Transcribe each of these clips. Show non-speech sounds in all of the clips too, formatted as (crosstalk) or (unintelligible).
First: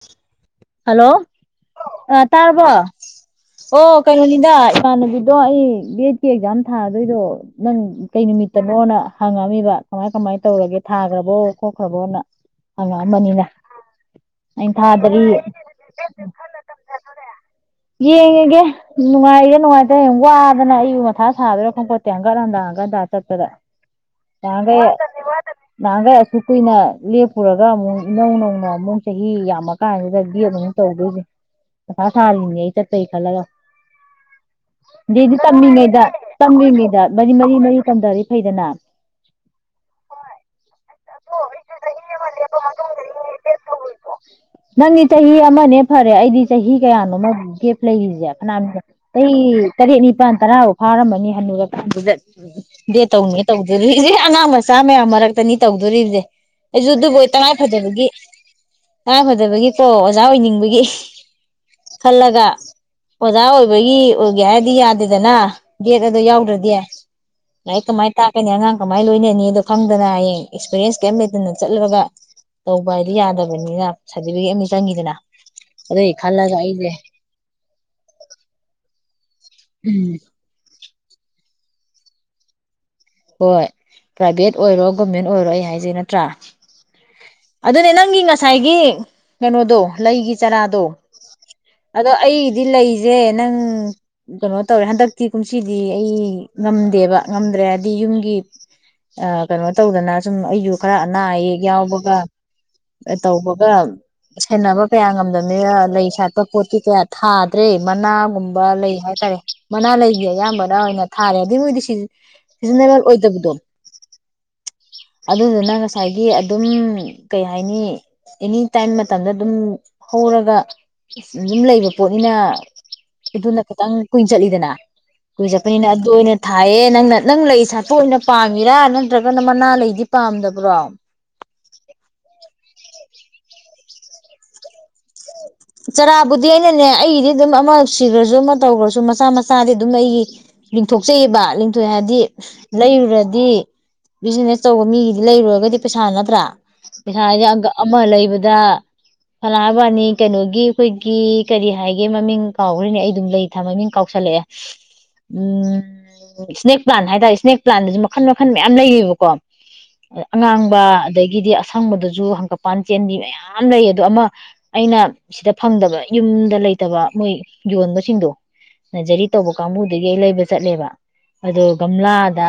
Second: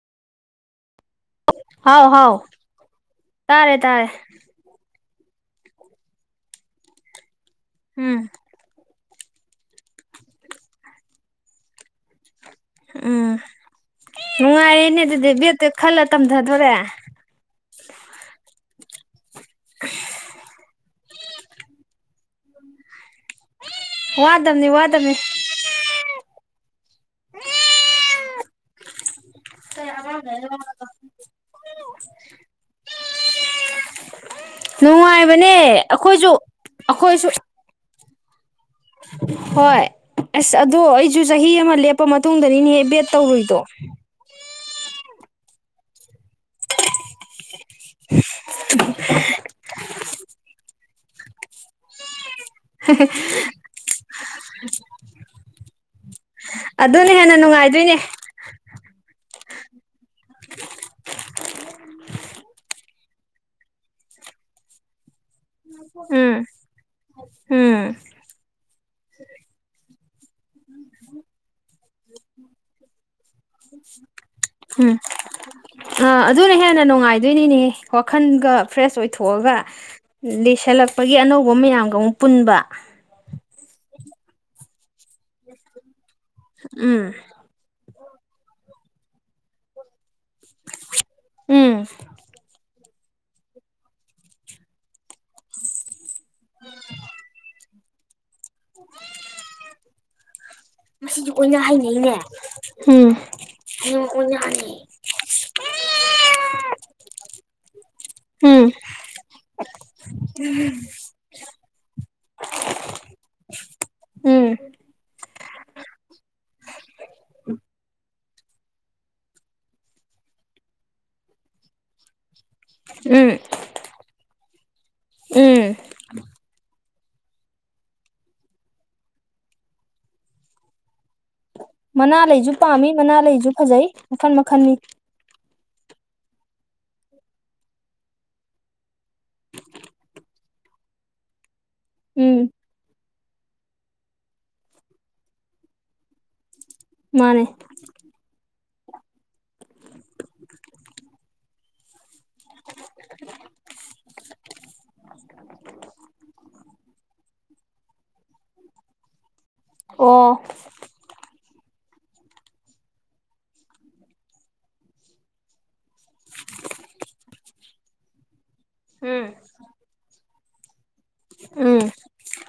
ꯊꯤꯠ hello ꯂꯣ ꯍꯥꯎ ꯑ ꯍꯥꯎ ꯇꯥꯔꯕꯣ ꯇꯥꯔꯦ ꯑꯣ ꯇꯥꯔꯦ ꯀꯩꯅꯣꯅꯤꯗ ꯏꯃꯥꯟꯅꯕꯤ ꯗꯣ ꯑꯩ ꯕꯦꯠ ꯀꯤ ꯑꯦꯛꯖꯥꯝ ꯊꯥꯗꯣꯏꯗꯣ ꯅꯪ ꯀꯩ ꯎꯝ ꯅꯨꯃꯤꯠꯇꯅꯣꯅ ꯍꯪꯉꯝꯃꯤꯕ ꯀꯃꯥꯏ ꯀꯃꯥꯏ ꯇꯧꯔꯒꯦ ꯊꯥꯒ꯭ꯔꯕꯣ ꯈꯣꯠꯈ꯭ꯔꯕꯣꯅ ꯎꯝ ꯍꯪꯉꯑꯝꯕꯅꯤꯅ ꯎꯝ ꯅꯨꯡꯉꯥꯏꯔꯦꯅꯦ ꯕꯦꯠꯇ ꯈꯜꯂ ꯇꯝꯊꯗꯣꯔꯦ ꯑꯦ ꯅꯨꯡꯉꯥꯏꯔꯦ ꯅꯨꯡꯉꯥꯏꯇ꯭ꯔꯦ ꯌꯥꯝ ꯋꯥꯗꯅ ꯑꯩꯕꯨ ꯃꯊꯥ ꯁꯥꯗꯣꯏꯔꯥ ꯈꯣꯡꯄꯣꯠꯇꯦ ꯍꯪꯒꯀꯠ ꯍꯟꯗꯥ ꯍꯪꯒꯠ ꯍꯜꯗ ꯆꯠꯄꯗ ꯋꯥꯗꯕꯅꯤ ꯅꯍꯥꯟꯈꯩ ꯋꯥꯗꯕꯅꯤ ꯅꯍꯥꯟꯈꯩ ꯑꯁꯨ ꯀꯨꯏꯅ ꯂꯦꯞꯄꯨꯔꯒ ꯑꯃꯨꯛ ꯅꯧ ꯅꯧꯅ ꯆꯍꯤ ꯌꯥꯝꯃ ꯀꯥꯟꯗꯨꯗ ꯕꯦꯠ ꯑꯃꯨꯛ ꯇꯧꯗꯣꯏꯁ ꯃꯊꯥ ꯁꯥꯜꯂꯤꯅꯦ ꯑꯩ ꯆꯠꯄꯩ ꯈꯜꯂꯒ ꯑꯗꯗꯤ ꯅꯨꯡꯉꯥꯏꯕꯅꯦ ꯇꯝꯃꯤꯉꯩꯗ ꯑꯩꯈꯣꯏꯁꯨ ꯇꯝꯃꯤꯉꯩꯗ ꯑꯩꯈꯣꯏꯁꯨ ꯃꯔꯤ ꯃꯔꯤ ꯃꯔꯤ ꯇꯝꯊꯔꯤ ꯐꯩꯗꯅ ꯍꯣꯏ ꯑꯁ ꯑꯗꯨ ꯑꯗꯣ ꯑꯩꯁꯨ ꯆꯍꯤ ꯑꯃ ꯂꯦꯞꯄ ꯃꯇꯨꯡꯗꯅꯤꯅꯦꯍꯦꯛ ꯕꯦꯠ ꯇꯧꯔꯨꯏꯗꯣ ꯅꯪꯗꯤ ꯆꯍꯤ ꯑꯃꯅꯦ ꯐ ꯑꯩꯗꯤ ꯆꯍꯤ ꯀꯌꯥꯅꯣꯃ ꯒꯦꯞ ꯂꯩꯔꯤꯁꯦ ꯀꯅꯥ ꯑꯩ ꯇꯔꯦꯠ ꯅꯤꯄꯥꯟ ꯇꯔꯥ ꯐꯥꯔꯝꯃꯅꯤ ꯍꯟꯅꯨꯔꯛꯖꯠ ꯎ ꯗꯦ ꯇꯧꯅꯤ ꯇꯧꯗꯔꯤ ꯑꯉꯥꯡ ꯃꯆꯥ ꯃꯌꯥꯝ ꯃꯔꯛꯇꯅꯤ ꯑꯗꯨꯣ ꯑꯩꯁꯨ ꯑꯗꯨꯅ ꯑꯗꯨꯕꯨ ꯍꯦꯟꯅ ꯇꯉꯥꯏ ꯅꯨꯡꯉꯥꯏꯗꯣꯏꯅꯦ ꯐꯗꯕꯒꯤ ꯇꯉꯥꯏ ꯐꯗꯕꯒꯤꯀꯣ ꯑꯣꯖꯥ ꯑꯣꯏꯅꯤꯡꯕꯒꯤ ꯈꯜꯂꯒ ꯑꯣꯖꯥ ꯑꯣꯏꯕꯒꯤ ꯑꯣꯏꯒꯦ ꯍꯥꯏꯗꯤ ꯌꯥꯗꯦꯗꯅ ꯗꯒꯦꯠ ꯑꯗꯨꯗꯣ ꯎꯝ ꯌꯥꯎꯗ꯭ꯔꯗꯤ ꯎꯝ ꯂꯥꯏꯔꯤꯛ ꯀꯃꯥꯏꯅ ꯇꯥꯛꯀꯅꯤ ꯑꯉꯪ ꯀꯃꯥꯏꯅ ꯂꯣꯏꯅꯅꯤꯗꯣ ꯈꯪꯗꯅ ꯍꯌꯦꯡ ꯑꯦꯛꯁꯄꯤꯔꯤꯌꯦꯟꯁ ꯀꯩꯝ ꯂꯩꯇꯅ ꯆꯠꯂꯒ ꯇꯧꯕ ꯍꯥꯏꯗꯤ ꯌꯥꯗꯕꯅꯤꯅ ꯁꯥꯔꯇꯤꯐꯤꯀꯦꯠ ꯑꯃ ꯎꯝ ꯆꯪꯈꯤꯗꯅ ꯑꯗꯨꯒꯤ ꯑꯥ ꯑꯗꯨꯅ ꯈꯜꯂꯒ ꯍꯦꯟꯅ ꯑꯩꯁꯦ ꯍꯒ ꯂꯤꯁꯂꯛ ꯑꯩꯒꯤ ꯑꯅꯧꯕ ꯃꯌꯥꯝꯒ ꯑꯃꯨꯛ ꯄꯨꯟꯕ ꯍꯣꯏ ꯄ꯭ꯔꯥꯏꯚꯦꯠ ꯑꯣꯏꯔꯣ ꯒꯣꯔꯃꯦꯟ ꯑꯣꯏꯔꯣ ꯑꯩ ꯍꯥꯏꯖꯩ ꯅꯠꯇ ꯭ꯔ ꯑꯗꯨ ꯎꯝ ꯑꯗꯨꯅꯅ ꯅꯪꯒꯤ ꯉꯁꯥꯏꯒꯤ ꯀꯩꯅꯣꯗꯣ ꯂꯩꯒꯤ ꯆꯔꯥꯗꯣ ꯎꯝ ꯑꯗꯣ ꯑꯩꯗꯤ ꯂꯩꯁ ꯏꯁꯦ ꯅꯪ ꯀꯩꯅꯣ ꯇꯧꯔꯦ ꯍꯟꯗꯛꯇꯤ ꯀꯨꯝꯁꯤꯗꯤ ꯑꯩ ꯉꯝꯗꯦꯕ ꯉꯝꯗ꯭ꯔꯦ ꯑ ꯌꯨꯝꯒꯤ ꯑ ꯀꯩꯅꯣ ꯇꯧꯗꯅ ꯁꯨꯝ ꯑꯩꯁꯨ ꯈꯔ ꯑꯅꯥ ꯃꯁꯤꯗꯤ ꯑꯣꯏꯅ ꯑꯌꯦꯛ ꯍꯩꯅꯩꯅꯦ ꯌꯥꯎꯕꯒ ꯎꯝ ꯇꯧꯕꯒ ꯍꯌꯦꯡ ꯑꯣꯏꯅꯥꯅꯤ ꯁꯦꯟꯅꯕ ꯀꯌꯥ ꯉꯝꯗꯕꯅꯤꯅ ꯂꯩ ꯁꯥꯠꯄ ꯄꯣꯠꯤ ꯀꯌꯥ ꯊꯥ ꯇ꯭ꯔꯦ ꯎꯝ ꯃꯅꯥꯒꯨꯝꯕ ꯂꯩ ꯍꯥꯏꯇꯥꯔꯦ ꯃꯅꯥ ꯂꯩꯁ ꯑꯌꯥꯝꯕꯅ ꯑꯣꯏꯅ ꯊꯥꯔꯦ ꯑꯗꯨꯏ ꯃꯣꯏꯗꯤ ꯁꯤ ꯁꯤꯖꯤꯟꯅꯕ ꯑꯣꯏꯗꯕꯗꯣꯟ ꯎꯝ ꯑꯗꯨꯗꯨꯅ ꯉꯁꯥꯏꯒꯤ ꯑꯗꯨꯝ ꯀꯩ ꯍꯥꯏꯅꯤ ꯑꯦꯅꯤ ꯇꯥꯏꯝ ꯃꯇꯝꯗ ꯑꯗꯨꯝ ꯍꯧꯔꯒ ꯑꯗꯨꯝ ꯂꯩꯕ ꯄꯣꯠꯅꯤꯅ ꯎꯝ ꯑꯗꯨꯅ ꯈꯤꯇꯪ ꯀꯨꯏꯅ ꯆꯠꯂꯤꯗꯅ ꯀꯨꯏ ꯎꯝ ꯆꯠꯄꯅꯤꯅ ꯑꯗꯨ ꯑꯣꯏꯅ ꯊꯥꯏꯌꯦ ꯂꯪꯅ ꯅꯪ ꯂꯩ ꯁꯥꯠꯇꯣꯛ ꯑꯣꯏꯅ ꯄꯥꯝꯃꯤꯔꯥ ꯅꯠꯇ꯭ꯔꯒꯅ ꯃꯅꯥ ꯂꯩꯗꯤ ꯄꯥꯝꯗꯕ꯭ꯔꯣ ꯃꯅꯥ ꯂꯩꯁꯨ ꯄꯥꯝꯃꯤ ꯃꯅꯥ ꯂꯩꯁꯨ ꯐꯖꯩ ꯃꯈꯟ ꯃꯈꯟꯅꯤ ꯆꯔꯥꯕꯨꯗꯤ ꯑꯩꯅꯅꯦ ꯑꯩꯒꯤꯗꯤ ꯑꯗꯨꯝ ꯑꯃ ꯁꯤꯈ꯭ꯔꯁꯨ ꯑꯃ ꯇꯧꯈ꯭ꯔꯁꯨ ꯃꯆꯥ ꯃꯆꯥꯗꯤ ꯑꯗꯨꯝ ꯑꯩꯒꯤ ꯂꯤꯡꯊꯣꯛꯆꯩꯑꯦꯕ ꯇ ꯍꯥꯏꯗꯤ ꯎꯝ ꯂꯩꯔꯨꯔꯗꯤ ꯗꯤ ꯕꯤꯖꯤꯅꯦꯁ ꯇꯧꯕ ꯃꯤꯒꯤꯗꯤ ꯂꯩꯔꯨꯔꯒꯗꯤ ꯄꯩꯁꯥ ꯅꯠꯇ꯭ꯔꯥ ꯄꯩꯁꯥꯥꯁꯦ ꯃꯥꯅꯦ ꯑꯃ ꯂꯩꯕꯗ ꯐꯂꯥ ꯋꯥꯅꯤ ꯀꯩꯅꯣꯒꯤ ꯑꯩꯈꯣꯏꯒꯤ ꯀꯔꯤ ꯍꯥꯏ ꯃꯃꯤꯡ ꯀꯥꯎꯈ꯭ꯔꯅꯦ ꯑꯩ ꯑꯗꯨꯝ ꯂꯩ ꯊ ꯃꯃꯤꯡ ꯀꯥꯎꯁꯜꯂꯛꯑꯦ ꯎꯝ ꯏꯁꯅꯦꯛ ꯄ꯭ꯂꯥꯟ ꯍꯥꯏꯇꯥꯔꯦ ꯏꯁꯅꯦꯛ ꯄ꯭ꯂꯥꯟꯗꯁꯨ ꯃꯈꯟ ꯃꯈꯟ ꯃꯌꯥꯝ ꯂꯩꯌꯦꯕꯀꯣ ꯑꯣ ꯑꯉꯥꯡꯕ ꯑꯗꯒꯤꯗꯤ ꯑꯁꯪꯕꯗꯁꯨ ꯍꯪꯒꯄꯥꯟ ꯆꯦꯟꯕꯤ ꯃꯌꯥꯝ ꯂꯩ ꯑꯗꯣ ꯑꯃ ꯑꯩꯅ ꯁꯤꯗ ꯐꯪꯗꯕ ꯌꯨꯝꯗ ꯂꯩꯇꯕ ꯃꯣꯏ ꯌꯣꯟꯕꯁꯤꯡꯗꯣ ꯅꯖꯔꯤ ꯎꯝ ꯇꯧꯕ ꯀꯥꯡꯕꯨꯗꯒꯤ ꯑꯩ ꯂꯩ ꯆꯠꯂꯦꯕ ꯑꯗꯣ ꯎꯝ ꯒꯝꯂꯥꯗ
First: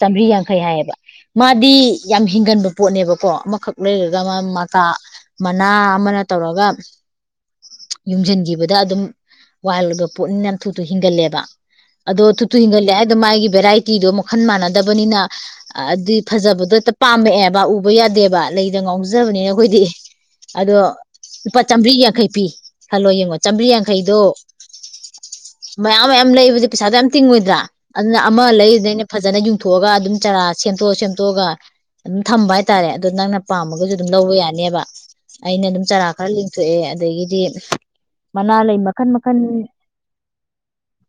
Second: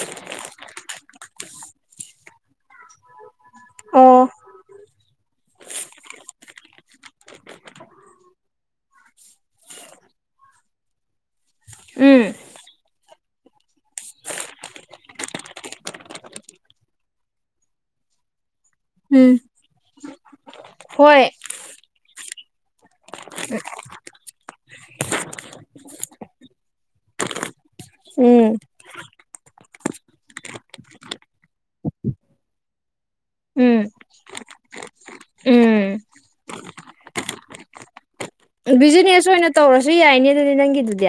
ꯆꯥꯝꯃꯔꯤ ꯌꯥꯡꯈꯩ ꯍꯥꯏꯌꯦꯕ ꯃꯥꯗꯤ ꯌꯥꯝ ꯍꯤꯡꯒꯟꯕ ꯄꯣꯠꯅꯦꯕꯀꯣ ꯑꯃ ꯈꯛ ꯂꯩꯔꯒ ꯑꯣ ꯃ ꯃꯅꯥ ꯑꯃꯅ ꯇꯧꯔꯒ ꯌꯨꯡꯁꯤꯟꯈꯤꯕꯗ ꯑꯗꯨꯝ ꯋꯥꯏꯜꯒ ꯄꯣꯠꯅꯤꯅ ꯌꯥꯝ ꯊꯨ ꯊꯨꯅ ꯍꯤꯡꯒꯜꯂꯦꯕ ꯑꯗꯣ ꯎꯝ ꯇꯨ ꯇꯨ ꯍꯤꯡꯒꯠꯂꯦ ꯍꯥꯏ ꯗ ꯃꯥꯒꯤ ꯚꯦꯔꯥꯏꯇꯤꯗꯣ ꯃꯈꯟ ꯃꯥꯟꯅꯗꯕꯅꯤꯅ ꯑꯗꯨꯗꯤ ꯐꯖꯕꯗꯣ ꯍꯦ ꯄꯥꯝꯃꯛꯑꯦꯕ ꯎꯕ ꯌꯥꯗꯦꯕ ꯂꯩꯗ ꯎꯝ ꯉꯥꯎꯖꯕꯅꯤꯅ ꯑꯩꯈꯣꯏꯗꯤ ꯑꯗꯣ ꯍꯣꯏ ꯂꯨꯄꯥ ꯆꯥꯝꯕꯔ꯭ꯤ ꯌꯥꯡꯈꯩ ꯄꯤ ꯍꯜꯂꯣ ꯌꯦꯡꯉꯣ ꯆꯥꯝꯕꯔ꯭ꯤ ꯌꯥꯡꯈꯩꯗꯣ ꯃꯌꯥꯝ ꯃꯌꯥꯝ ꯂꯩꯕꯗꯤ ꯄꯩꯁꯥꯗꯣ ꯌꯥꯝ ꯇꯤꯡꯉꯣꯏꯗ꯭ꯔꯥ ꯑꯗꯨꯅ ꯑꯃ ꯎꯝ ꯂꯩ ꯏꯔꯨꯗꯣꯏꯅꯦ ꯐꯖꯅ ꯌꯨꯡꯊꯣꯛꯑꯒ ꯑꯗꯨꯝ ꯆꯔꯥ ꯁꯦꯝꯗꯣꯛꯑ ꯁꯦꯝꯗꯣꯛꯑꯒ ꯑꯗꯨꯝ ꯊꯝꯕ ꯍꯥꯏꯇꯥꯔꯦ ꯑꯗꯣ ꯅꯪꯅ ꯎꯝ ꯄꯥꯝꯃꯒꯁꯨ ꯑꯗꯨꯝ ꯂꯧꯕ ꯌꯥꯅꯦꯕ ꯑꯩꯅ ꯑꯗꯨꯝ ꯎꯝ ꯆꯥꯔꯥ ꯈꯔ ꯂꯤꯡꯊꯣꯛꯑꯦ ꯑꯗꯒꯤꯗꯤ ꯃꯅꯥ ꯂꯩ ꯃꯈꯟ ꯕꯤꯖꯤꯅꯦꯁ ꯃꯈꯟ ꯑꯣꯏꯅ ꯇꯧꯔꯁꯨ ꯌꯥꯏꯅꯦ ꯑꯗꯨꯗꯤ ꯅꯪꯒꯤꯗꯨꯗꯤ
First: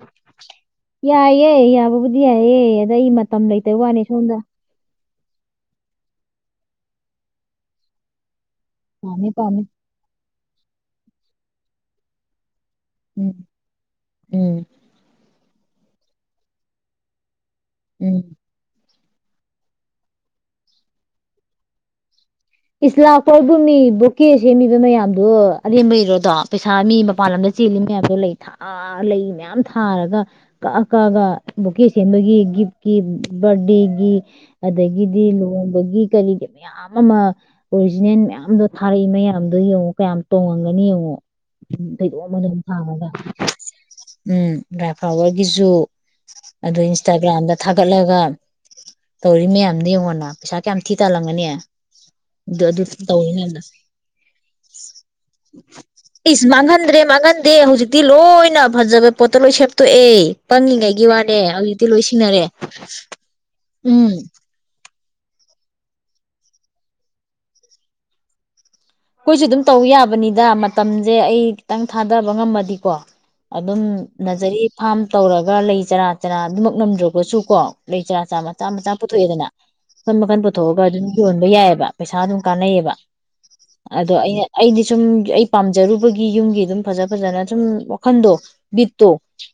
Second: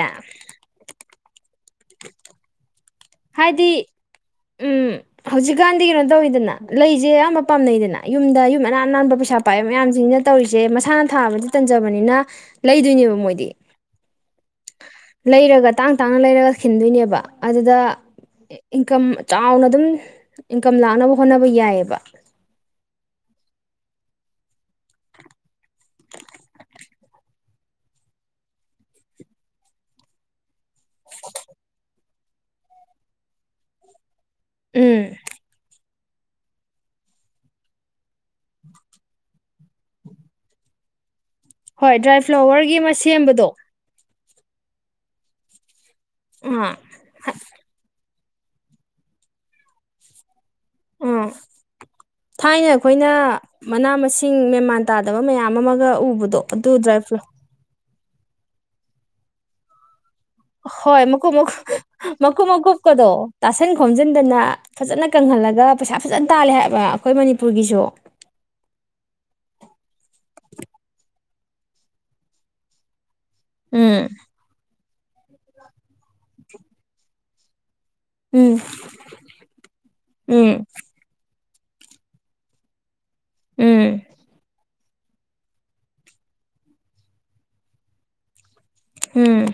ꯌꯥꯏꯌꯦ ꯌꯥꯕꯕꯨꯗꯤ ꯌꯥꯏꯌꯦ ꯑꯩ ꯃꯇꯝ ꯍꯥꯏꯗꯤ ꯂꯩꯇꯕ ꯋꯥꯅꯤ ꯁꯣꯝꯗ ꯎꯝ ꯍꯧꯖꯤꯛꯀꯥꯟꯗꯤ ꯀꯩꯅꯣ ꯇꯧꯋꯤꯗꯅ ꯂꯩꯁꯦ ꯑꯌꯥꯝꯕ ꯄꯥꯝꯅꯩꯗꯅ ꯌꯨꯝꯗ ꯌꯨꯝ ꯑꯅꯥꯟ ꯅꯥꯟꯕ ꯄꯥꯝꯃꯦ ꯄꯩꯁꯥ ꯄꯥꯝꯃꯦ ꯄꯥꯏꯕ ꯃꯌꯥꯝꯁꯤꯡꯁꯤꯅ ꯇꯧꯔꯤꯁꯦ ꯃꯁꯥꯅ ꯊꯥꯕꯗꯤ ꯇꯟꯖꯕꯅꯤꯅ ꯂꯩꯗꯣꯏꯅꯦꯕ ꯎꯝ ꯃꯣꯏꯗꯤ ꯎꯝ ꯂꯩꯔꯒ ꯇꯥꯡ ꯇꯥꯡꯅ ꯂꯩꯔꯒ ꯈꯤꯟꯗꯣꯏꯅꯦꯕ ꯑꯗꯨꯗ ꯎꯝ ꯏꯟꯀꯝ ꯆꯥꯎꯅ ꯑꯗꯨꯝ ꯏꯟꯀꯝ ꯂꯥꯛꯅꯕ ꯍꯣꯠꯅꯕ ꯌꯥꯏꯑꯕ ꯂꯥꯛꯄꯣꯏꯕ ꯃꯤ ꯕꯣꯀꯦ ꯁꯦꯝꯃꯤꯕ ꯃꯌꯥꯝꯗꯣ ꯑꯔꯦꯝꯕꯩꯔꯣꯗꯣ ꯄꯩꯁꯥ ꯃꯤ ꯃꯄꯥꯟ ꯂꯝꯗ ꯆꯦꯜꯂꯤ ꯃꯌꯥꯝꯗꯣ ꯂꯩ ꯊꯥ ꯂꯩ ꯃꯌꯥꯝ ꯊꯥꯔꯒ ꯀꯛꯑ ꯀꯛꯑꯥꯒ ꯕꯨꯀꯦ ꯁꯦꯝꯦꯕꯒꯤ ꯒꯤꯐꯀꯤ ꯕꯥꯔꯗꯦꯒꯤ ꯎꯝ ꯑꯗꯒꯤꯗꯤ ꯂꯨꯍꯣꯡꯕꯒꯤ ꯀꯂꯤꯒꯤ ꯃꯌꯥꯝ ꯑꯃ ꯑꯣꯔꯤꯖꯤꯅꯦꯜ ꯃꯌꯥꯝꯗꯣ ꯊꯥꯔꯛꯏ ꯃꯌꯥꯝꯗꯣ ꯌꯦꯡꯉꯨ ꯀꯌꯥꯝ ꯇꯣꯡꯉꯝꯒꯅꯤ ꯌꯦꯡꯉꯣ ꯍꯣꯏ ꯗ꯭ꯔꯥꯏ ꯐꯩꯗꯣꯝ ꯐꯩꯗꯣꯝ ꯐ꯭ꯂꯥꯋꯔꯒꯤ ꯑꯃ ꯊꯥꯔꯒ ꯁꯦꯝꯕꯗꯣ ꯎꯝ ꯗꯔꯥꯏ ꯐꯂꯥꯥꯋꯔꯥꯒꯤꯁꯨꯨ ꯑꯥ ꯑꯗꯨ ꯏꯟꯁꯇꯥꯒ꯭ꯔꯥꯝꯗ ꯊꯥꯒꯠꯂꯒ ꯇꯧꯔꯤ ꯃꯌꯥꯝꯗꯤ ꯌꯦꯡꯉꯣꯅ ꯄꯩꯁꯥ ꯀꯌꯥꯝ ꯊꯤ ꯑꯥ ꯇꯥꯂꯝꯒꯅꯤ ꯊꯥꯏꯅ ꯑꯩꯈꯣꯏꯅ ꯃꯅꯥ ꯃꯁꯤꯡ ꯃꯦꯃꯥꯟ ꯇꯥꯗꯕ ꯃꯌꯥꯝ ꯑꯃꯒ ꯎꯕꯗꯣ ꯑꯗꯨ ꯗ꯭ꯔꯥꯏ ꯐ꯭ꯔꯨꯠ ꯇꯤ ꯂꯣꯏꯅ ꯐꯖꯕ ꯄꯣꯠꯇ ꯂꯣꯏꯅ ꯁꯦꯝꯇꯣꯛꯑꯦ ꯍꯣꯏ ꯃꯀꯨꯞ ꯃꯀꯨꯞ ꯃꯀꯨꯞ ꯃꯀꯨꯞꯀꯗꯣ ꯇꯥꯁꯟ ꯎꯝ ꯈꯣꯝꯖꯤꯟꯗꯅ ꯐꯖꯅ ꯀꯪꯍꯜꯂꯒ ꯄꯩꯁꯥ ꯐꯖꯅ ꯇꯥꯜꯂꯦ ꯍꯥꯏꯕ ꯑꯩꯈꯣꯏ ꯃꯅꯤꯄꯨꯔꯒꯤꯁꯨ ꯑꯩꯈꯣꯏꯁꯨ ꯑꯗꯨꯝ ꯇꯧ ꯌꯥꯕꯅꯤꯗ ꯃꯇꯝꯁꯦ ꯑꯩ ꯈꯤꯇꯪ ꯊꯥꯗꯕ ꯉꯝꯃꯗꯤꯀꯣ ꯑꯗꯨꯝ ꯎꯝ ꯅꯥꯖꯔꯤ ꯐꯥꯝ ꯇꯧꯔꯒ ꯂꯩꯖꯔꯥ ꯀꯅꯥ ꯑꯗꯨꯃꯛ ꯅꯝꯗ꯭ꯔꯒꯁꯨ ꯀꯣ ꯂꯩ ꯆꯔꯥ ꯆꯥ ꯎꯝ ꯃꯆꯥ ꯃꯆꯥ ꯄꯨꯊꯣꯛꯑꯦꯗꯅ ꯃꯈꯟ ꯃꯈꯟ ꯎꯝ ꯄꯨꯊꯣꯛꯑꯒ ꯑꯗꯨꯝ ꯌꯣꯟꯕ ꯌꯥꯏꯑꯕ ꯄꯩꯁꯥ ꯑꯗꯨꯝ ꯀꯥꯟꯅꯩꯌꯦꯕ ꯎꯝ ꯑꯗꯣ ꯑꯩꯅ ꯑ ꯁꯨꯝ ꯑꯩ ꯄꯥꯝꯖꯔꯨꯕꯒꯤ ꯌꯨꯝꯒꯤ ꯑꯗꯨꯝ ꯐꯖ ꯐꯖꯅ ꯁꯨꯝ ꯋꯥꯈꯟꯗꯣ ꯕꯤꯠꯇꯣ ꯎꯝ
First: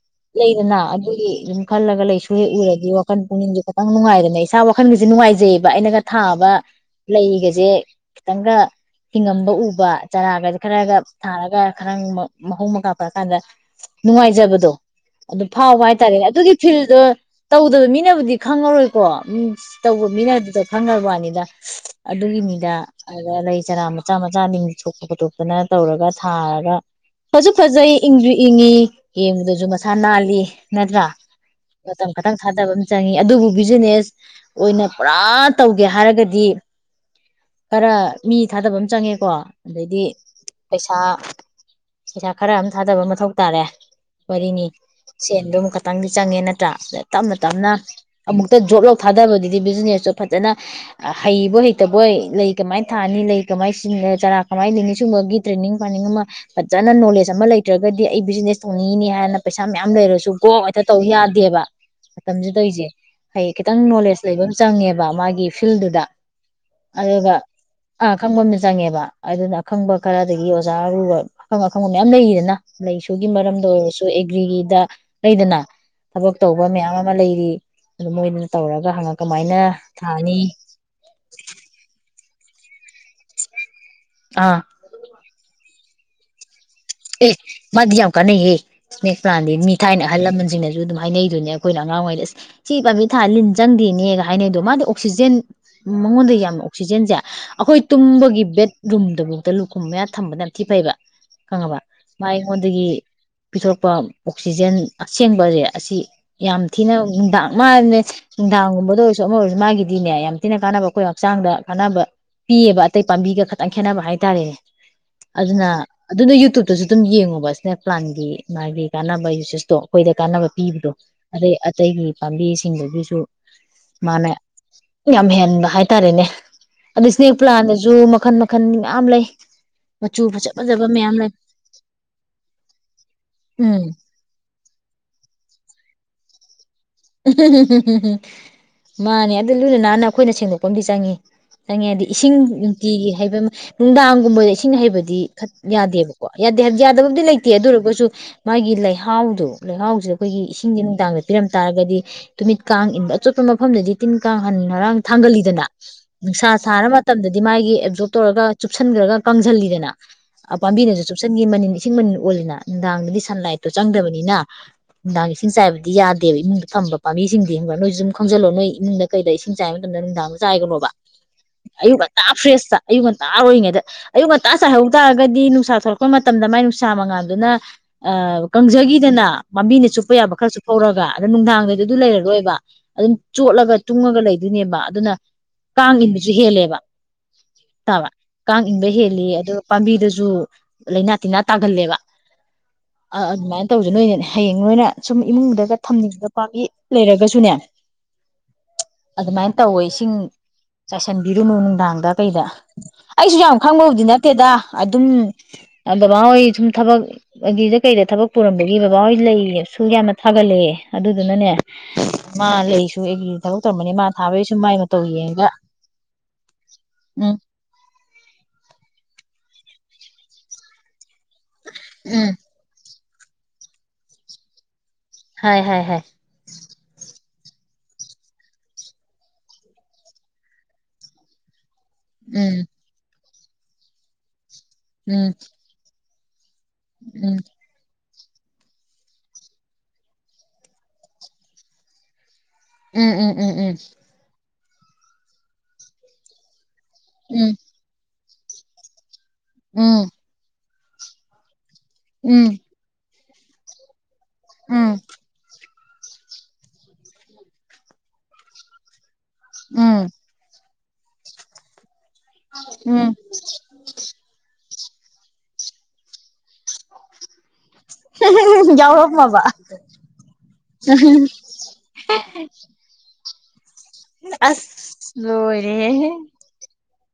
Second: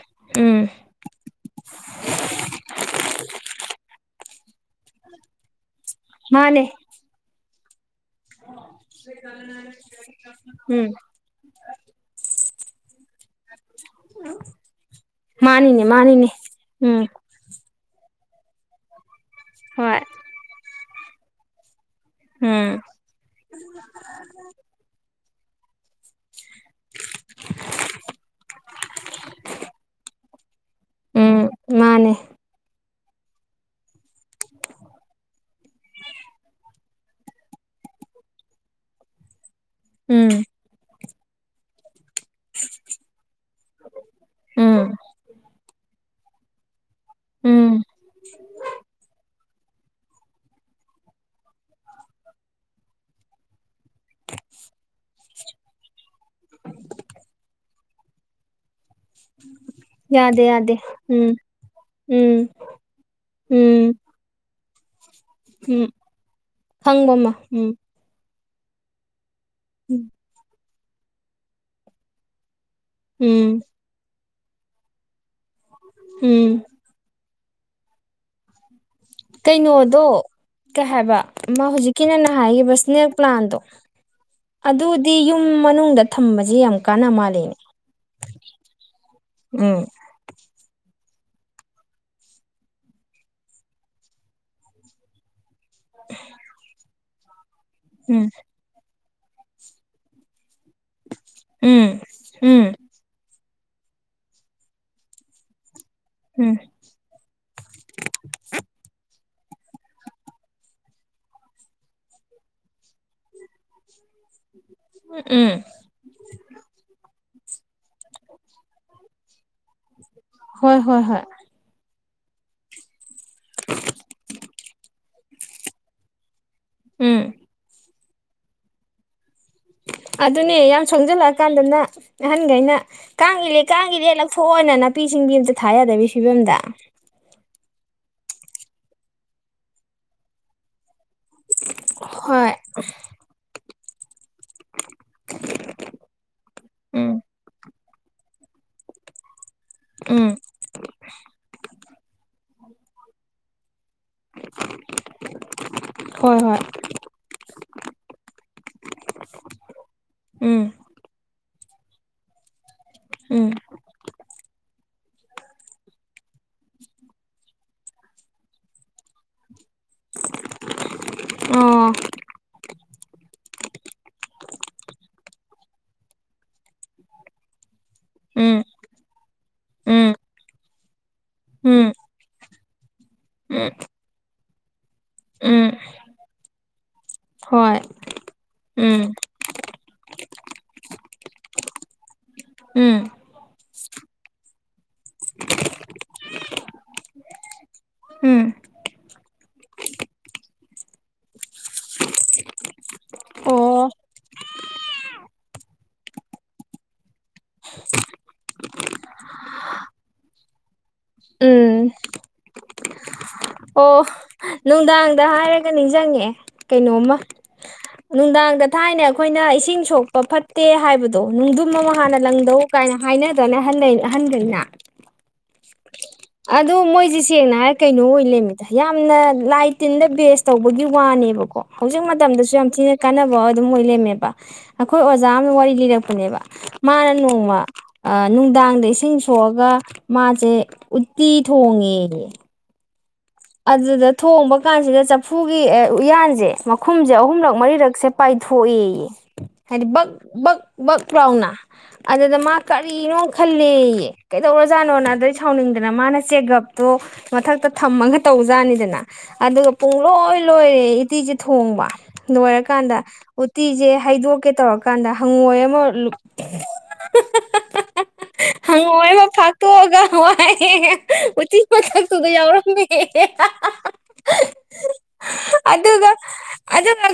ꯎꯝ ꯂꯩꯗꯅ ꯑꯗꯨꯒꯤ ꯑꯗꯨꯝ ꯈꯜꯂꯒ ꯂꯩꯁꯨ ꯍꯦꯛ ꯎꯔꯗꯤ ꯋꯥꯈꯜ ꯄꯨꯛꯅꯤꯡꯗꯤ ꯇꯪ ꯅꯨꯡꯉꯥꯏꯔꯅꯦ ꯏꯁꯥ ꯋꯥꯈꯜꯒꯤꯁꯨ ꯅꯨꯡꯉꯥꯏꯖꯩꯕ ꯑꯩꯅꯒ ꯊꯥꯕ ꯃꯥꯅꯦ ꯂꯩꯒꯁꯦ ꯌꯦꯦ ꯈꯈꯤꯗꯒ ꯍꯤꯡꯉꯝꯕ ꯎꯕ ꯆꯔꯥꯒꯁ ꯎꯝ ꯈꯔꯒ ꯊꯥꯔꯒ ꯈꯔ ꯃ ꯃꯒꯄꯥ ꯀꯗ ꯅꯨꯡꯉꯥꯏꯖꯕꯗꯣ ꯑꯗꯨ ꯐꯥꯎꯕ ꯃꯥꯅꯤꯅꯦ ꯍꯥꯏꯇꯥꯔꯦꯅꯦ ꯃꯥꯅꯤꯅꯦ ꯑꯗꯨꯒꯤ ꯐꯤꯜꯗꯣ ꯎꯝ ꯇꯧꯗꯕ ꯃꯤꯅꯕꯨꯗꯤ ꯈꯪꯉꯔꯣꯏꯀꯣ ꯎꯝ ꯍꯣꯏ ꯇꯧꯕ ꯃꯤꯅ ꯑꯗꯨꯗ ꯈꯪꯒ ꯋꯥꯅꯤꯗ ꯑꯗꯨꯒꯤ ꯃꯤꯗ ꯎꯝ ꯑꯗ ꯂꯩ ꯆꯔꯥꯃ ꯃꯆꯥ ꯃꯆꯥꯅꯤꯡ ꯁꯣꯛꯄꯗꯣ ꯑꯗꯨꯅ ꯇꯧꯔꯒ ꯊꯥꯔꯒ ꯐꯁꯨ ꯐꯖꯩ ꯏꯪꯁꯨ ꯏꯪꯉꯤ ꯌꯦꯡꯕꯗꯁꯨ ꯃꯁꯥ ꯅꯥꯜꯂꯤ ꯅꯠꯇ꯭ꯔ ꯎꯝ ꯃꯇꯝ ꯃꯥꯅꯦ ꯈꯇꯪ ꯊꯥꯗꯕ ꯆꯪꯉꯤ ꯑꯗꯨꯕꯨ ꯕꯤꯖꯤꯅꯦꯁ ꯑꯣꯏꯅ ꯄꯨꯔꯥ ꯇꯧꯒꯦ ꯍꯥꯏꯔꯒꯗꯤ ꯈꯔ ꯃꯤ ꯊꯥꯗꯕꯝꯃ ꯆꯪꯉꯦꯀꯣ ꯑꯗꯩꯗꯤ ꯎꯝ ꯄꯩꯁꯥ ꯄꯩꯁꯥ ꯄꯩꯁꯥ ꯈꯔ ꯑꯃ ꯊꯥꯗꯕ ꯃꯊꯧ ꯇꯥꯔꯦ ꯋꯥꯔꯤꯅꯤ ꯎꯝ ꯁꯦꯟꯗꯣ ꯑꯃꯛ ꯈꯇꯪ ꯆꯪꯉꯦ ꯅꯠꯇ꯭ꯔ ꯇꯞꯅ ꯇꯞꯅ ꯎꯝ ꯑꯃꯨꯛꯇ ꯖꯣꯠ ꯂꯧ ꯊꯥꯗꯕꯗꯤ ꯍꯥꯏꯗꯤ ꯕꯤꯖꯤꯅꯦꯁꯇꯣ ꯐꯖꯅ ꯍꯩꯕꯣꯏ ꯍꯩꯇꯕꯣꯏ ꯂꯩ ꯀꯃꯥꯏꯅ ꯊꯥꯅꯤ ꯂꯩ ꯀꯃꯥꯏ ꯆꯔꯥ ꯀꯃꯥꯏꯅ ꯂꯩꯅꯤ ꯁꯨꯝꯕꯒꯤ ꯇ꯭ꯔꯦꯅꯤꯡ ꯄ꯭ꯂꯥꯅꯤꯡ ꯑꯃ ꯐꯖꯅ ꯅꯣꯂꯦꯖ ꯑꯃ ꯂꯩꯇ꯭ꯔꯒꯗꯤ ꯑꯩ ꯕꯤꯖꯤꯅꯦꯁ ꯇꯧ ꯪꯅꯤ ꯍꯥꯏꯅ ꯄꯩꯁꯥ ꯃꯌꯥꯝ ꯂꯩꯔꯁꯨ ꯌꯥꯗꯦ ꯀꯣꯛ ꯌꯥꯗꯦ ꯍꯦꯛꯇ ꯇꯧ ꯎꯝ ꯌꯥꯗꯦꯕ ꯎꯝ ꯃꯇꯝꯁꯤꯗ ꯇꯧꯔꯤꯁꯦ ꯍ ꯈꯤꯇꯪ ꯎꯝ ꯅꯣꯂꯦꯖ ꯂꯩ ꯆꯪ ꯉꯦꯕ ꯃꯥꯒꯤ ꯎꯝ ꯐꯤꯜꯗꯨꯗ ꯈꯪꯕ ꯑꯃ ꯑꯗꯨꯒ ꯎꯝ ꯑ ꯈꯪꯕ ꯑꯃ ꯆꯪꯉꯦꯕ ꯑꯗꯨꯅ ꯑꯈꯪꯕ ꯈꯔꯗꯒꯤ ꯑꯣꯖꯥ ꯑꯔꯨꯕ ꯑꯈꯪ ꯑꯈꯪꯕ ꯃꯌꯥꯝ ꯂꯩꯔꯤꯗꯅ ꯂꯩꯁꯨꯒꯤ ꯎꯝ ꯃꯔꯝꯗ ꯑꯣꯏꯔꯁꯨ ꯑꯦꯒꯔ꯭ꯤ ꯒꯤꯗ ꯂꯩꯗꯅ ꯊꯕꯛ ꯎꯝ ꯇꯧꯕ ꯃꯌꯥꯝ ꯑꯃ ꯂꯩꯔꯤ ꯑ ꯃꯣꯏꯗꯅ ꯇꯧꯔꯒ ꯍꯪꯉ ꯀꯃꯥꯏꯅ ꯀꯩꯅꯣꯗꯣ ꯊꯥꯅꯤ ꯀꯩ ꯍꯥꯏꯕ ꯃꯥ ꯍꯧꯖꯤꯛꯀꯤꯅ ꯍꯥꯏꯒꯤ ꯁ꯭ꯅꯦꯛ ꯄ꯭ꯂꯥꯟ ꯇꯣ ꯑꯥ ꯑꯗꯨꯗꯤ ꯌꯨꯝ ꯃꯅꯨꯡꯗ ꯊꯝꯕꯁꯤ ꯌꯥꯝ ꯀꯥꯟꯅ ꯑꯦ ꯃꯥꯜꯂꯦꯅꯦ ꯃꯥꯗꯤ ꯌꯥꯝ ꯀꯥꯟꯅꯩꯍꯦ ꯁ꯭ꯅꯦꯛ ꯄ꯭ꯂꯥꯟꯗꯤ ꯃꯤ ꯎꯝ ꯊꯥꯏꯅ ꯑꯍꯜ ꯂꯃꯟꯁꯤꯡꯅꯁꯨ ꯑꯗꯨꯝ ꯍꯥꯏꯅꯩꯗꯨꯅꯦ ꯑꯩꯈꯣꯏꯅ ꯑꯉꯥꯡ ꯑꯣꯏꯔꯤꯉꯩꯑꯁ ꯁꯤ ꯄꯥꯝꯕꯤ ꯊꯥ ꯂꯤꯟ ꯆꯪꯗꯦꯅꯦꯒ ꯍꯥꯏꯅꯩꯗꯣ ꯃꯥꯗꯤ ꯑꯣꯛꯁꯤꯖꯦꯟ ꯃꯉꯣꯟꯗ ꯌꯥꯝ ꯑꯣꯛꯁꯤꯖꯦꯟꯁꯦ ꯑꯩꯈꯣꯏ ꯎꯝ ꯇꯨꯝꯕꯒꯤ ꯕꯦꯠ ꯔꯨꯝꯗꯐꯥꯎꯗ ꯂꯨꯈꯨꯝ ꯃꯌꯥ ꯊꯝꯕꯅ ꯌꯥꯝꯊꯤ ꯐꯩꯕ ꯈꯪꯉꯕ ꯎꯝ ꯃꯥ ꯎꯝ ꯑꯩꯉꯣꯟꯗꯒꯤ ꯄꯤꯊꯣꯔꯛꯄ ꯑꯣꯛꯁꯤꯖꯦꯟ ꯑꯁꯦꯡꯕꯁꯦ ꯑꯁꯤ ꯎꯝ ꯌꯥꯝ ꯊꯤꯅ ꯅꯨꯡꯗꯥꯡ ꯃꯥꯕꯅꯦ ꯅꯨꯡꯗꯥꯡꯒꯨꯝꯕꯗ ꯑꯣꯏꯁꯨ ꯑꯃ ꯑꯣꯏꯔꯁꯨ ꯃꯥꯒꯤꯗꯤꯅꯦ ꯌꯥꯝ ꯊꯤꯅ ꯀꯥꯟꯅꯕ ꯑꯩꯈꯣꯏ ꯍꯛꯆꯥꯡꯗ ꯀꯥꯟꯅꯕ ꯄꯤꯌꯦꯕ ꯑꯇꯩ ꯄꯥꯝꯕꯤꯒ ꯈꯇꯪ ꯈꯦꯠꯅꯕ ꯍꯥꯏꯇꯥꯔꯦꯅꯦ ꯎ ꯎꯝ ꯑꯗꯨꯅ ꯑꯗꯨꯅ ꯌꯨꯇ꯭ꯌꯨꯇꯁꯨ ꯑꯗꯨꯝ ꯌꯦꯡꯉꯣꯕ ꯁ꯭ꯅꯦꯞꯄ꯭ꯂꯥꯟꯒꯤ ꯃꯥꯒꯤ ꯀꯥꯟꯅꯕ ꯌꯨꯁꯦꯁꯇꯣ ꯑꯩꯈꯣꯏꯗ ꯀꯥꯟꯅꯕ ꯍꯣꯏ ꯄꯤꯕꯗꯣ ꯍꯣꯏ ꯍꯣꯏ ꯑꯗꯩ ꯑꯇꯩꯒꯤ ꯄꯥꯝꯕꯤꯁꯤꯡꯗꯗꯒꯤꯁꯨ ꯃꯥꯅꯦ ꯌꯥꯝ ꯍꯦꯟꯕ ꯍꯥꯏꯇꯥꯔꯦꯅꯦ ꯑ ꯎꯝ ꯏꯁꯅꯦꯛ ꯄ꯭ꯂꯥꯟꯗꯁꯨ ꯃꯈꯟ ꯃꯈꯟ ꯃꯌꯥꯝ ꯂꯩ ꯃꯆꯨ ꯑꯗꯨ ꯐꯖ ꯑꯗꯨꯅꯦ ꯌꯥ ꯐꯖꯕ ꯃꯌꯥꯝ ꯂꯩ ꯁꯣꯖꯜꯂꯛꯑꯀꯥꯟꯗꯅ ꯑꯍꯟꯈꯩꯅ ꯀꯥꯡꯉꯔꯦ ꯎꯝ ꯀꯥꯡ ꯏꯔꯦ ꯂꯧꯊꯣꯛꯑꯣꯅ ꯅꯥꯄꯤ ꯁꯤꯡꯕꯤ ꯑꯝꯇ ꯊꯥ ꯀ ꯌꯥꯗꯕꯤ ꯐꯤꯕꯝꯗ ꯎ ꯎ ꯎ ꯃꯥꯅꯦ ꯑꯗꯨ ꯂꯨꯅ ꯅꯥꯟꯅ ꯑꯩꯈꯣꯏꯅ ꯁꯦꯡꯗꯣꯛꯄ ꯑꯃꯗꯤ ꯆꯪꯏꯤ ꯆꯪꯉꯦ ꯍꯥꯏꯗꯤ ꯏꯁꯤꯡ ꯍꯣꯏ ꯅꯨꯡꯇꯤꯒꯤ ꯍꯥꯏꯕ ꯑꯃ ꯅꯨꯡꯗꯥꯡꯒꯨꯝꯕꯗ ꯏꯁꯤꯡ ꯍꯩꯕꯅꯤ ꯌꯥꯗꯦꯕꯀꯣ ꯌꯥꯗꯦ ꯍꯥꯏ ꯎꯝ ꯌꯥꯗꯕꯕꯨꯗꯤ ꯂꯩꯇꯦ ꯑꯗꯨꯒ ꯁꯨ ꯃꯥꯒꯤ ꯂꯩꯍꯥꯎꯗꯣ ꯂꯩꯍꯥꯎꯁꯤꯗ ꯎꯝ ꯑꯩꯈꯣꯏꯒꯤ ꯏꯁꯤꯡꯁ ꯅꯨꯡꯗꯥꯡꯗ ꯄꯤꯔꯝ ꯍꯥꯏꯔꯒꯗꯤ ꯇꯨꯃꯤꯠ ꯀꯥꯡ ꯏꯟꯕ ꯆꯠꯄ ꯃꯐꯝꯗꯗꯤ ꯇꯤꯟ ꯀꯥꯡꯍꯟ ꯉꯔꯥꯡ ꯊꯥꯡꯒꯜꯂꯤꯗꯅ ꯍꯣꯏ ꯅꯨꯡꯁꯥ ꯍꯣꯏ ꯁꯥꯔ ꯃꯇꯝꯗꯗꯤ ꯃꯥꯒꯤ ꯑꯦꯞꯖꯣꯔꯞ ꯇꯧꯔꯒ ꯆꯨꯞꯁꯤꯟꯈ꯭ꯔꯒ ꯀꯥꯡꯁꯤꯜꯂꯤꯗꯅ ꯎꯝ ꯄꯥꯝꯕꯤꯅꯁꯨ ꯆꯨꯞꯁꯤꯟꯈꯤ ꯃꯅꯤꯟ ꯏꯁꯤꯡ ꯃꯅꯤꯟ ꯑꯣꯜꯂꯤꯅ ꯅꯨꯡꯗꯥꯡꯗꯗꯤ ꯎꯝ ꯁꯟꯂꯥꯏꯠꯇꯣ ꯆꯪꯗꯕꯅꯤꯅ ꯅꯨꯪꯗꯥꯡ ꯏꯁꯤꯡ ꯆꯥꯏꯕꯗꯤ ꯌꯥꯗ ꯕ ꯏꯃꯨꯡꯗ ꯐꯝꯕ ꯄꯥꯕꯤꯁꯤꯡꯗꯤ ꯍꯪꯕ꯭ꯔꯥ ꯅꯣꯏꯁꯨ ꯁꯨꯝ ꯈꯪꯖꯤꯜꯂꯣ ꯅꯣꯏ ꯏꯨꯡꯗ ꯀꯩꯗ ꯏꯁꯤꯡ ꯆꯥꯏꯕ ꯃꯇꯝꯗ ꯅꯨꯡꯗꯥꯡꯅ ꯆꯥꯏꯒꯅꯣꯕ꯫ ꯑꯣ ꯑꯌꯨꯛ ꯉꯟꯇꯥ ꯐꯔ꯭ꯦꯁ ꯇꯥ ꯑꯌꯨꯛ ꯉꯟꯇꯥ ꯑꯣꯏꯔꯤꯉꯩꯗ ꯑꯌꯨꯛ ꯉꯟꯇꯥ ꯆꯥꯏꯍꯧ ꯇꯥꯔꯒꯗꯤ ꯅꯨꯡꯁꯥ ꯊꯣꯛꯂꯛꯄ ꯃꯇꯝꯗ ꯃꯥꯏ ꯅꯨꯡꯁꯥ ꯃꯉꯥꯟꯗꯨꯅ ꯑ ꯎꯝ ꯀꯪꯖꯈꯤꯗꯅ ꯄꯥꯝꯕꯤꯅ ꯎꯝ ꯆꯨꯞꯄ ꯌꯥꯕ ꯈꯔ ꯆꯨꯞꯊꯧꯔꯒ꯫ ꯑꯗꯣ ꯅꯨꯡꯗꯥꯡꯗꯩꯗꯤ ꯎꯝ ꯑꯗꯨ ꯂꯩꯔꯔꯣꯏꯕ ꯑꯗꯨꯝ ꯎꯝ ꯆꯣꯠꯂꯒ ꯇꯨꯡꯉꯒ ꯂꯩꯗꯣꯏꯅꯦꯕ ꯑꯗꯨꯅ ꯎꯝ ꯀꯥꯡ ꯏꯟꯕꯁꯨ ꯍꯦꯜꯂꯦꯕ ꯍꯣꯏ ꯇꯥꯕ ꯀꯥꯡ ꯏꯟꯕ ꯎꯝ ꯍꯦꯜꯂꯤ ꯑꯗꯨꯒ ꯄꯥꯝꯕꯤꯗꯁꯨ ꯂꯩꯅꯥ ꯇꯤꯟꯅꯥ ꯇꯥꯒꯜꯂꯦꯕ ꯎꯝ ꯑꯗꯨꯃꯥꯏꯅ ꯇꯧꯁꯨ ꯅꯣꯏꯅꯅꯦ ꯍꯌꯦꯡ ꯅꯣꯏꯅ ꯁꯨꯝ ꯏꯃꯨꯡꯗ ꯊꯝꯅꯤꯡꯕꯗ ꯄꯥꯝꯕꯤ ꯂꯩꯔꯒꯁꯨꯅꯦ ꯎꯝ ꯑꯗꯨꯃꯥꯏꯅ ꯇꯧꯋꯦ ꯏꯁꯤꯡ ꯆꯥꯏꯁꯟꯕꯤꯔꯨꯅꯨ ꯅꯨꯡꯗꯥꯡꯗ ꯀꯩꯗ ꯑꯩꯁꯨ ꯌꯥꯝ ꯑꯣ ꯈꯪꯕꯕꯨꯗꯤ ꯅꯠꯇꯦꯗ ꯑꯗꯨꯝ ꯕꯕꯥꯍꯣꯏ ꯁꯨꯝ ꯊꯕꯛ ꯑꯗꯨꯗ ꯀꯩꯗ ꯊꯕꯛ ꯄꯨꯔꯝꯕꯒꯤ ꯕꯕꯥꯍꯣꯏ ꯂꯩꯁꯨ ꯌꯥꯝꯅ ꯊꯥꯒꯠꯂꯦ ꯑꯗꯨꯗꯨꯅꯅꯦ ꯎꯝ ꯃꯥ ꯂꯩꯁꯨ ꯑꯩꯒꯤ ꯊꯕꯛ ꯇꯧꯝꯕꯅꯦ ꯑꯣ ꯃꯥ ꯊꯥꯕꯒꯤꯁꯨ ꯃꯥꯏ ꯃꯇꯧ ꯅꯨꯡꯗꯥꯡꯗ ꯌꯦꯡꯉꯒ ꯍꯥꯏꯔꯒ ꯅꯤꯡꯁꯤꯡꯉꯦ ꯀꯩꯅꯣꯝꯃ ꯎꯝ ꯅꯨꯡꯗꯥꯡꯗ ꯊꯥꯏꯅ ꯑꯩꯈꯣꯏꯅ ꯏꯁꯤꯡ ꯁꯣꯛꯄ ꯐꯠꯇꯦ ꯍꯥꯏꯕ ꯗꯣ ꯅꯨꯡꯗꯨꯝ ꯑꯃ ꯍꯥꯟꯅ ꯎꯝ ꯂꯪꯗꯧ ꯀꯥꯏꯅ ꯍꯥꯏꯅꯗ꯭ꯔꯅꯦ ꯑꯍꯟꯂꯩ ꯑꯍꯟꯈꯩꯅ ꯍꯥꯏ - ꯍꯥꯥꯏ - ꯍꯥꯏ꯫ ꯑꯗꯣ ꯃꯣꯏꯁꯦ ꯁꯦꯡꯅ ꯍꯥꯏꯔ ꯀꯩꯅꯣ ꯑꯣꯏ ꯂꯩꯃꯤꯗ ꯌꯥꯝꯅ ꯂꯥꯏ ꯇꯤꯟꯗ ꯕꯦꯁ ꯇꯧꯕꯒꯤ ꯋꯥꯅꯦꯕꯀꯣ ꯍꯧꯖꯤꯛ ꯃꯇꯝꯗꯁꯨ ꯎꯝ ꯌꯥꯝ ꯊꯤꯅ ꯀꯥꯟꯅ ꯑꯗꯨꯝ ꯑꯣꯏ ꯂꯩꯝꯃꯦꯕ ꯑꯈꯣꯏ ꯑꯣꯖꯥ ꯎꯝ ꯑꯃꯅ ꯋꯥꯔꯤ ꯂꯤꯔꯛ ꯄꯅꯦꯕꯥ ꯃꯥꯅ ꯎꯝ ꯅꯣꯡꯃ ꯑꯥ ꯅꯨꯡꯗꯥꯡꯗ ꯏꯁꯤꯡ ꯁꯣꯛꯑꯒ ꯃꯥꯖꯦ ꯎꯠꯇꯤ ꯊꯣꯡꯉꯦꯌꯦ ꯎꯝ ꯎꯝ ꯎꯝ ꯑꯗꯨꯗ ꯊꯣꯡꯕ ꯀꯥꯟꯁꯤꯗ ꯆꯐꯨꯒꯤ ꯎꯌꯥꯟꯖꯦ ꯈꯨꯝꯁꯦ ꯑꯍꯨꯝꯂꯛ ꯎꯝ ꯃꯔꯤꯔꯛꯁꯦ ꯄꯥꯏꯊꯣꯛꯏꯌꯦ ꯍꯥꯏꯗꯤ ꯎꯝ ꯕꯛ- ꯕꯛ ꯕꯛ ꯂꯥꯎꯅ ꯑꯗꯨꯗ ꯃꯥ ꯎꯝ ꯀꯔꯤꯅꯣ ꯈꯜꯂꯦꯌꯦ ꯎꯝ ꯀꯩꯗꯧꯔꯖꯥꯅꯣꯅ ꯑꯗꯩ ꯁꯥꯎꯅꯤꯡ ꯑꯗꯨꯅ ꯃꯥꯅ ꯆꯦꯒꯞꯇꯣ ꯃꯊꯛꯇ ꯊꯝꯃꯒ ꯇꯧꯖꯥꯅꯤꯗꯅ ꯑꯗꯨꯒ ꯎꯝ ꯎꯝ ꯄꯨꯡꯂꯣꯏ ꯂꯣꯏꯔꯦ ꯎꯇꯤꯁꯦ ꯊꯣꯡꯕ ꯅꯣꯏꯔꯀꯥꯟꯗ ꯎꯝ ꯎꯠꯇꯤꯁꯦ ꯍꯩꯗꯣꯛꯀꯦ ꯇꯧꯔꯒ ꯀꯥꯟꯗ ꯍꯪꯉꯣꯏ ꯑꯃ ꯍꯪꯉꯣꯏ ꯑꯃ ꯌꯥꯎꯔꯝꯃꯕ ꯐꯥꯛꯇꯣꯛꯑꯒ ꯍꯋꯥꯏ ꯎꯇꯤ ꯃꯊꯛꯇꯨꯗ ꯌꯥꯎꯔꯝꯃꯦ (unintelligible) ꯑꯁ ꯂꯣꯏꯔꯦꯍꯦ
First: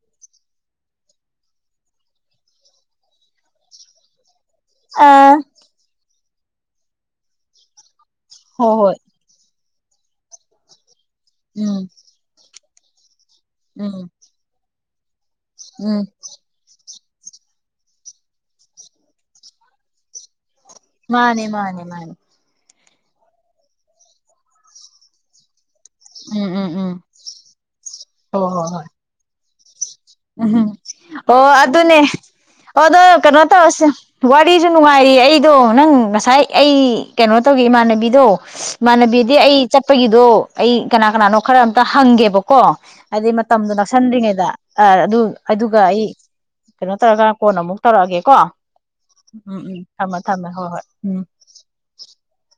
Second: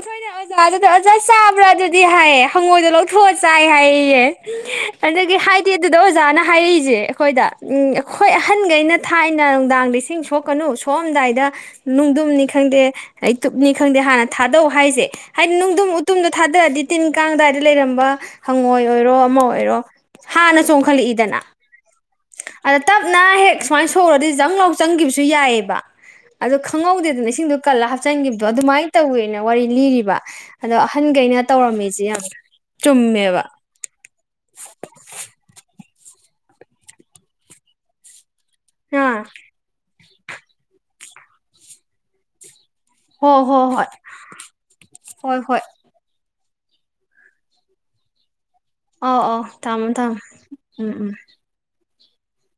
ꯍꯣꯏꯅꯦ ꯑꯣꯖꯥ ꯑꯗꯨ ꯑꯣꯖꯥ ꯆꯥꯕ꯭ꯔꯥ ꯑꯗꯨꯗꯤ ꯍꯥꯏꯌꯦ ꯍꯪꯉꯣꯏꯗꯣ ꯂꯧꯊꯣꯛꯑ ꯆꯥꯏ ꯍꯥꯏꯌꯦꯌꯦ ꯑꯥ ꯑꯗꯒꯤ ꯍꯥꯏꯗꯤ ꯑꯗꯨꯗ ꯑꯣꯖꯥꯅ ꯍꯥꯏꯏꯁꯦ ꯑꯈꯣꯏꯗ ꯎꯝ ꯍꯣꯏ ꯑꯍꯟꯈꯩꯅ ꯊꯥꯏꯅ ꯗꯥꯡꯗ ꯏꯁꯤꯡ ꯁꯣꯛ ꯀꯅꯨꯁ꯫ ꯊꯣꯛꯑꯝꯗꯥꯏꯗ ꯎꯝ ꯅꯨꯡꯗꯨꯝꯅꯤ ꯈꯪꯗꯦ꯫ ꯍꯩꯇꯨꯞꯅꯤ ꯎꯝ ꯈꯪꯗꯦ ꯍꯥꯟꯅ ꯊꯥꯗꯧꯎ ꯍꯥꯏꯁꯦ꯫ ꯍꯥꯏꯗꯤ ꯅꯨꯡꯗꯨꯝ ꯎꯝ ꯎꯇꯨꯝꯗꯣ ꯊꯥꯗꯔꯗꯤ꯫ ꯇꯤꯟ ꯀꯥꯡꯑꯗꯥꯏꯗ ꯂꯩꯔꯝꯕ ꯍꯪꯉꯣꯏ ꯑꯣꯏꯔꯣ ꯑꯃ ꯑꯣꯏꯔꯣ ꯍꯥꯟꯅ ꯆꯣꯡꯈꯠꯂꯛꯏꯗꯅ ꯃꯥꯅꯦ ꯃꯥꯅꯦ ꯃꯥꯅꯦ꯫ ꯑꯗ ꯇꯞꯅ ꯍꯦꯛ ꯁꯨꯃꯥꯏꯅ ꯁꯣꯛꯎꯔꯗꯤ ꯖꯪ ꯂꯥꯎ ꯆꯪꯒꯤꯕꯁꯨ ꯁꯨ ꯌꯥꯏꯑꯦꯕ꯫ ꯎꯝ ꯑꯗꯣ ꯎꯝ ꯎꯝ ꯈꯪꯍꯧꯗꯦꯗꯅ ꯏꯁꯤꯡꯗꯣ ꯀꯜꯂ ꯍꯥꯞꯆꯤꯟꯒꯤꯕꯗꯣ ꯑꯗꯨꯃꯥꯏꯅ ꯇꯧꯋꯦꯅ꯫ ꯋꯥꯔꯤ ꯂꯤꯔꯤ ꯎꯝꯍꯨꯝ ꯑꯣ ꯑꯗꯨꯅꯦ ꯌꯥꯝ ꯑꯣꯗꯣ ꯀꯩꯅꯣ ꯆꯨꯝꯃꯦꯕ ꯇꯧꯔꯁ ꯋꯥꯔꯤꯁꯨ ꯅꯨꯡꯉꯥꯏꯔꯤ ꯑꯩꯗꯣ ꯅꯪ ꯉꯁꯥꯏ ꯑꯩ ꯀꯩꯅꯣ ꯇꯧꯒꯦ ꯏꯃꯥꯟꯅꯕꯤꯗꯣ ꯑꯥ ꯏꯝꯅꯕꯤꯗꯤ ꯑꯩ ꯆꯠ ꯆꯠꯄꯒꯤꯗꯣ ꯑꯩ ꯀꯅꯥ ꯀꯅꯥꯅꯣ ꯈꯔ ꯑꯃꯇ ꯍꯪꯒꯦꯕꯀꯣ꯫ ꯑꯗꯤ ꯍꯣ ꯍꯣ ꯃꯇꯝꯗꯣ ꯍꯣꯏ ꯅꯛꯁꯟꯗ꯭ꯔꯤꯉꯩꯗ꯫ ꯑ ꯑꯗꯨ ꯍꯣꯏ ꯍꯣꯏ ꯑꯗꯨꯒ ꯑꯩ ꯀꯩꯅꯣ ꯇꯧꯔꯒ ꯀꯣꯟꯅ ꯑꯃꯨꯛ ꯇꯧꯔꯛꯑꯒꯦ ꯀꯣ꯫ ꯑꯧ ꯑꯧ ꯊꯝꯃꯣ ꯊꯝꯃꯣ ꯎꯝ ꯎꯝ꯫ (unintelligible)